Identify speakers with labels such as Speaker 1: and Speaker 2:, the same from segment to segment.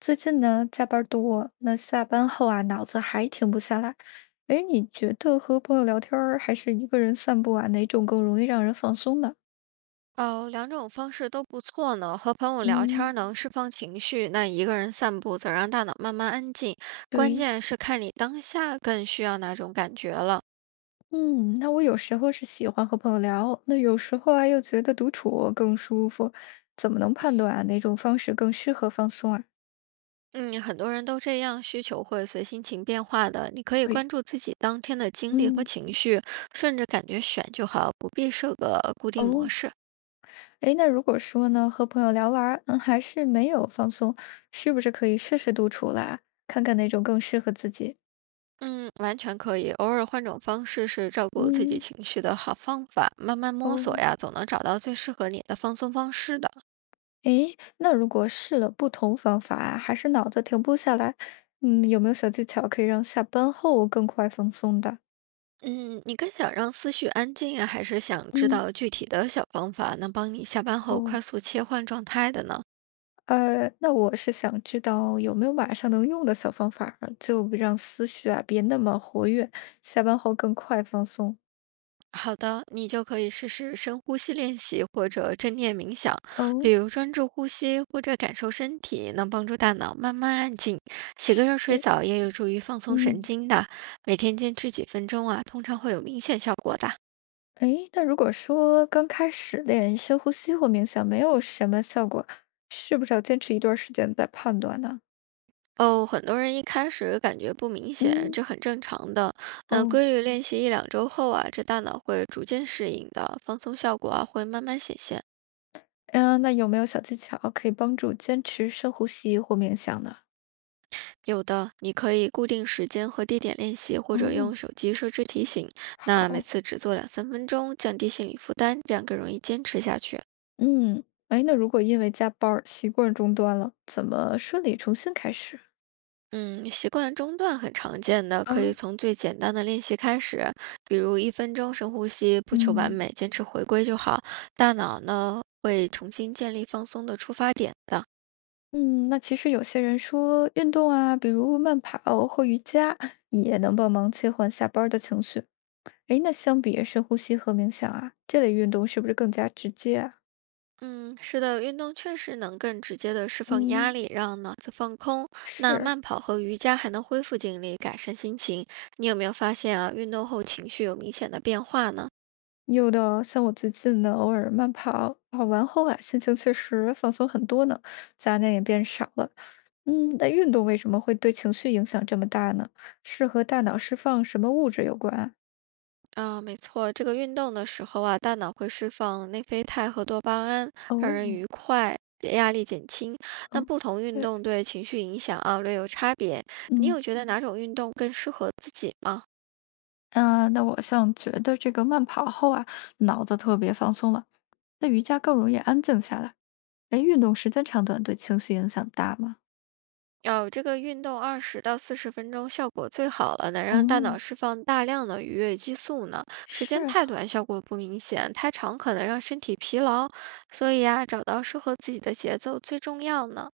Speaker 1: 最近呢，加班儿多，那下班后啊，脑子还停不下来。哎，你觉得和朋友聊天儿还是一个人散步啊，哪种更容易让人放松呢？
Speaker 2: 哦，两种方式都不错呢。和朋友聊天儿
Speaker 1: 嗯，
Speaker 2: 能释放情绪，那一个人散步则让大脑慢慢安静。关
Speaker 1: 对，
Speaker 2: 键是看你当下更需要哪种感觉了。
Speaker 1: 嗯，那我有时候是喜欢和朋友聊，那有时候啊又觉得独处更舒服，怎么能判断啊哪种方式更适合放松啊？
Speaker 2: 嗯，很多人都这样，需求会随心情变化的。你可以
Speaker 1: 对，
Speaker 2: 关注自己当天的经历和
Speaker 1: 嗯，
Speaker 2: 情绪，顺着感觉选就好，不必设个固定模
Speaker 1: 哦，
Speaker 2: 式。
Speaker 1: 哎，那如果说呢，和朋友聊完儿，嗯，还是没有放松，是不是可以试试独处啦，看看哪种更适合自己？
Speaker 2: 嗯，完全可以，偶尔换种方式是照顾自己
Speaker 1: 嗯。
Speaker 2: 情绪的好方法。慢慢摸索
Speaker 1: 哦，
Speaker 2: 呀，总能找到最适合你的放松方式的。
Speaker 1: 诶，那如果试了不同方法啊，还是脑子停不下来，嗯，有没有小技巧可以让下班后更快放松的？
Speaker 2: 嗯，你更想让思绪安静呀还是想知
Speaker 1: 嗯，
Speaker 2: 道具体的小方法，能帮你下班后快
Speaker 1: 哦，
Speaker 2: 速切换状态的呢？
Speaker 1: 那我是想知道有没有马上能用的小方法儿就让思绪啊别那么活跃，下班后更快放松。
Speaker 2: 好的，你就可以试试深呼吸练习或者正念冥想，比
Speaker 1: 哦，
Speaker 2: 如专注呼吸或者感受身体，能帮助大脑慢慢安静。洗个热水
Speaker 1: 也
Speaker 2: 澡也有助于放松神
Speaker 1: 嗯，
Speaker 2: 经的，每天坚持几分钟啊，通常会有明显效果的。
Speaker 1: 诶，那如果说刚开始练深呼吸或冥想没有什么效果，是不是要坚持一段时间再判断呢？
Speaker 2: 哦，很多人一开始感觉不明显，
Speaker 1: 嗯。
Speaker 2: 这很正常的。那
Speaker 1: 哦。
Speaker 2: 规律练习1-2周后啊，这大脑会逐渐适应的，放松效果啊会慢慢显现。
Speaker 1: 嗯，那有没有小技巧可以帮助坚持深呼吸或冥想呢？
Speaker 2: 有的你可以固定时间和地点练习，或者
Speaker 1: 哦，
Speaker 2: 用手机设置提醒，那每
Speaker 1: 好，
Speaker 2: 次只做2-3分钟，降低心理负担，这样更容易坚持下去。
Speaker 1: 嗯，哎，那如果因为加班儿习惯中断了，怎么顺利重新开始？
Speaker 2: 嗯，习惯中断很常见的，
Speaker 1: 啊，
Speaker 2: 可以从最简单的练习开始，比如1分钟深呼吸，不求完
Speaker 1: 嗯，
Speaker 2: 美，坚持回归就好。大脑呢会重新建立放松的出发点的。
Speaker 1: 嗯，那其实有些人说运动啊，比如慢跑或瑜伽，也能帮忙切换下班儿的情绪。哎，那相比深呼吸和冥想啊，这类运动是不是更加直接啊？
Speaker 2: 嗯，是的，运动确实能更直接的释放压
Speaker 1: 嗯。
Speaker 2: 力，让脑子放空。那
Speaker 1: 是，
Speaker 2: 慢跑和瑜伽还能恢复精力，改善心情。你有没有发现啊，运动后情绪有明显的变化呢？
Speaker 1: 有的，像我最近呢，偶尔慢跑，跑完后啊，心情确实放松很多呢，杂念也变少了。嗯，那运动为什么会对情绪影响这么大呢？是和大脑释放什么物质有关啊
Speaker 2: 啊，没错，这个运动的时候啊，大脑会释放内啡肽和多巴胺，让人
Speaker 1: 哦，
Speaker 2: 愉快，压力减轻。那
Speaker 1: 哦，
Speaker 2: 不同运
Speaker 1: 对，
Speaker 2: 动对情绪影响啊，略有差别。你
Speaker 1: 嗯，
Speaker 2: 有觉得哪种运动更适合自己吗？
Speaker 1: 啊，那我像觉得这个慢跑后啊，脑子特别放松了，那瑜伽更容易安静下来。哎，运动时间长短对情绪影响大吗？
Speaker 2: 哦，这个运动20到40分钟效果最好了，能让大
Speaker 1: 哦，
Speaker 2: 脑释放大量的愉悦激素呢。时间
Speaker 1: 是
Speaker 2: 太短效果不明显，太长可能让身体疲劳。所以啊，找到适合自己的节奏最重要呢。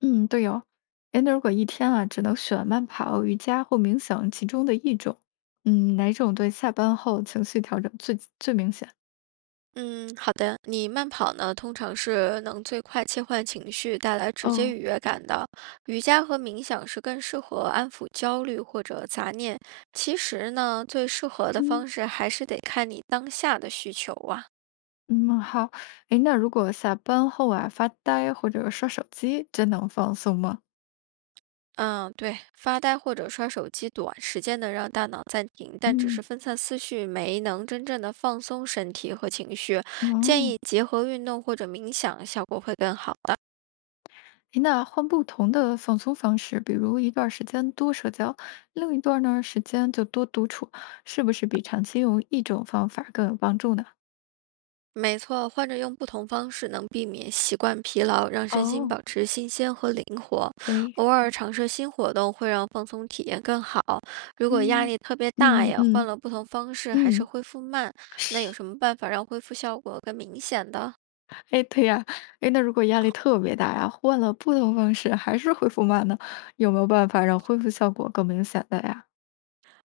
Speaker 1: 嗯，对哦。哎，那如果一天啊，只能选慢跑、瑜伽或冥想其中的一种，嗯，哪种对下班后情绪调整最最明显？
Speaker 2: 嗯，好的。你慢跑呢，通常是能最快切换情绪，带来直接
Speaker 1: 哦，
Speaker 2: 愉悦感的。瑜伽和冥想是更适合安抚焦虑或者杂念。其实呢，最适合的
Speaker 1: 嗯
Speaker 2: 方式还是得看你当下的需求啊。
Speaker 1: 嗯，好。哎，那如果下班后啊发呆或者刷手机，真能放松吗？
Speaker 2: 嗯，对，发呆或者刷手机，短时间能让大脑暂停，但只是
Speaker 1: 嗯，
Speaker 2: 分散思绪，没能真正的放松身体和情绪。建
Speaker 1: 嗯，
Speaker 2: 议结合运动或者冥想，效果会更好。
Speaker 1: 哎，那换不同的放松方式，比如一段时间多社交，另一段呢时间就多独处，是不是比长期用一种方法更有帮助呢？
Speaker 2: 没错，换着用不同方式能避免习惯疲劳，让身心
Speaker 1: 哦，
Speaker 2: 保持新鲜和灵活。
Speaker 1: 对，
Speaker 2: 偶尔尝试新活动会让放松体验更好。如果压
Speaker 1: 嗯，
Speaker 2: 力特别大
Speaker 1: 嗯
Speaker 2: 呀，换
Speaker 1: 嗯
Speaker 2: 了不同方式还是
Speaker 1: 嗯，
Speaker 2: 恢复慢，那有什么办法让恢复效果更明显的？
Speaker 1: 哎，对呀，哎，那如果压力特别大呀，换了不同方式还是恢复慢呢，有没有办法让恢复效果更明显的呀？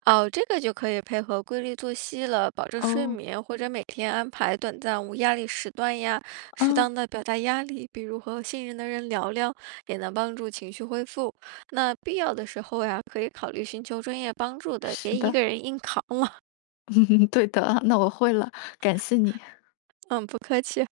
Speaker 2: 哦，这个就可以配合规律作息了，保证睡
Speaker 1: 哦，
Speaker 2: 眠，或者每天安排短暂无压力时段呀，适
Speaker 1: 啊，
Speaker 2: 当的表达压力，比如和信任的人聊聊，也能帮助情绪恢复。那必要的时候呀，可以考虑寻求专业帮助的，别
Speaker 1: 是
Speaker 2: 一
Speaker 1: 的，
Speaker 2: 个人硬扛了。
Speaker 1: 对的，那我会了，感谢你。
Speaker 2: 嗯，不客气。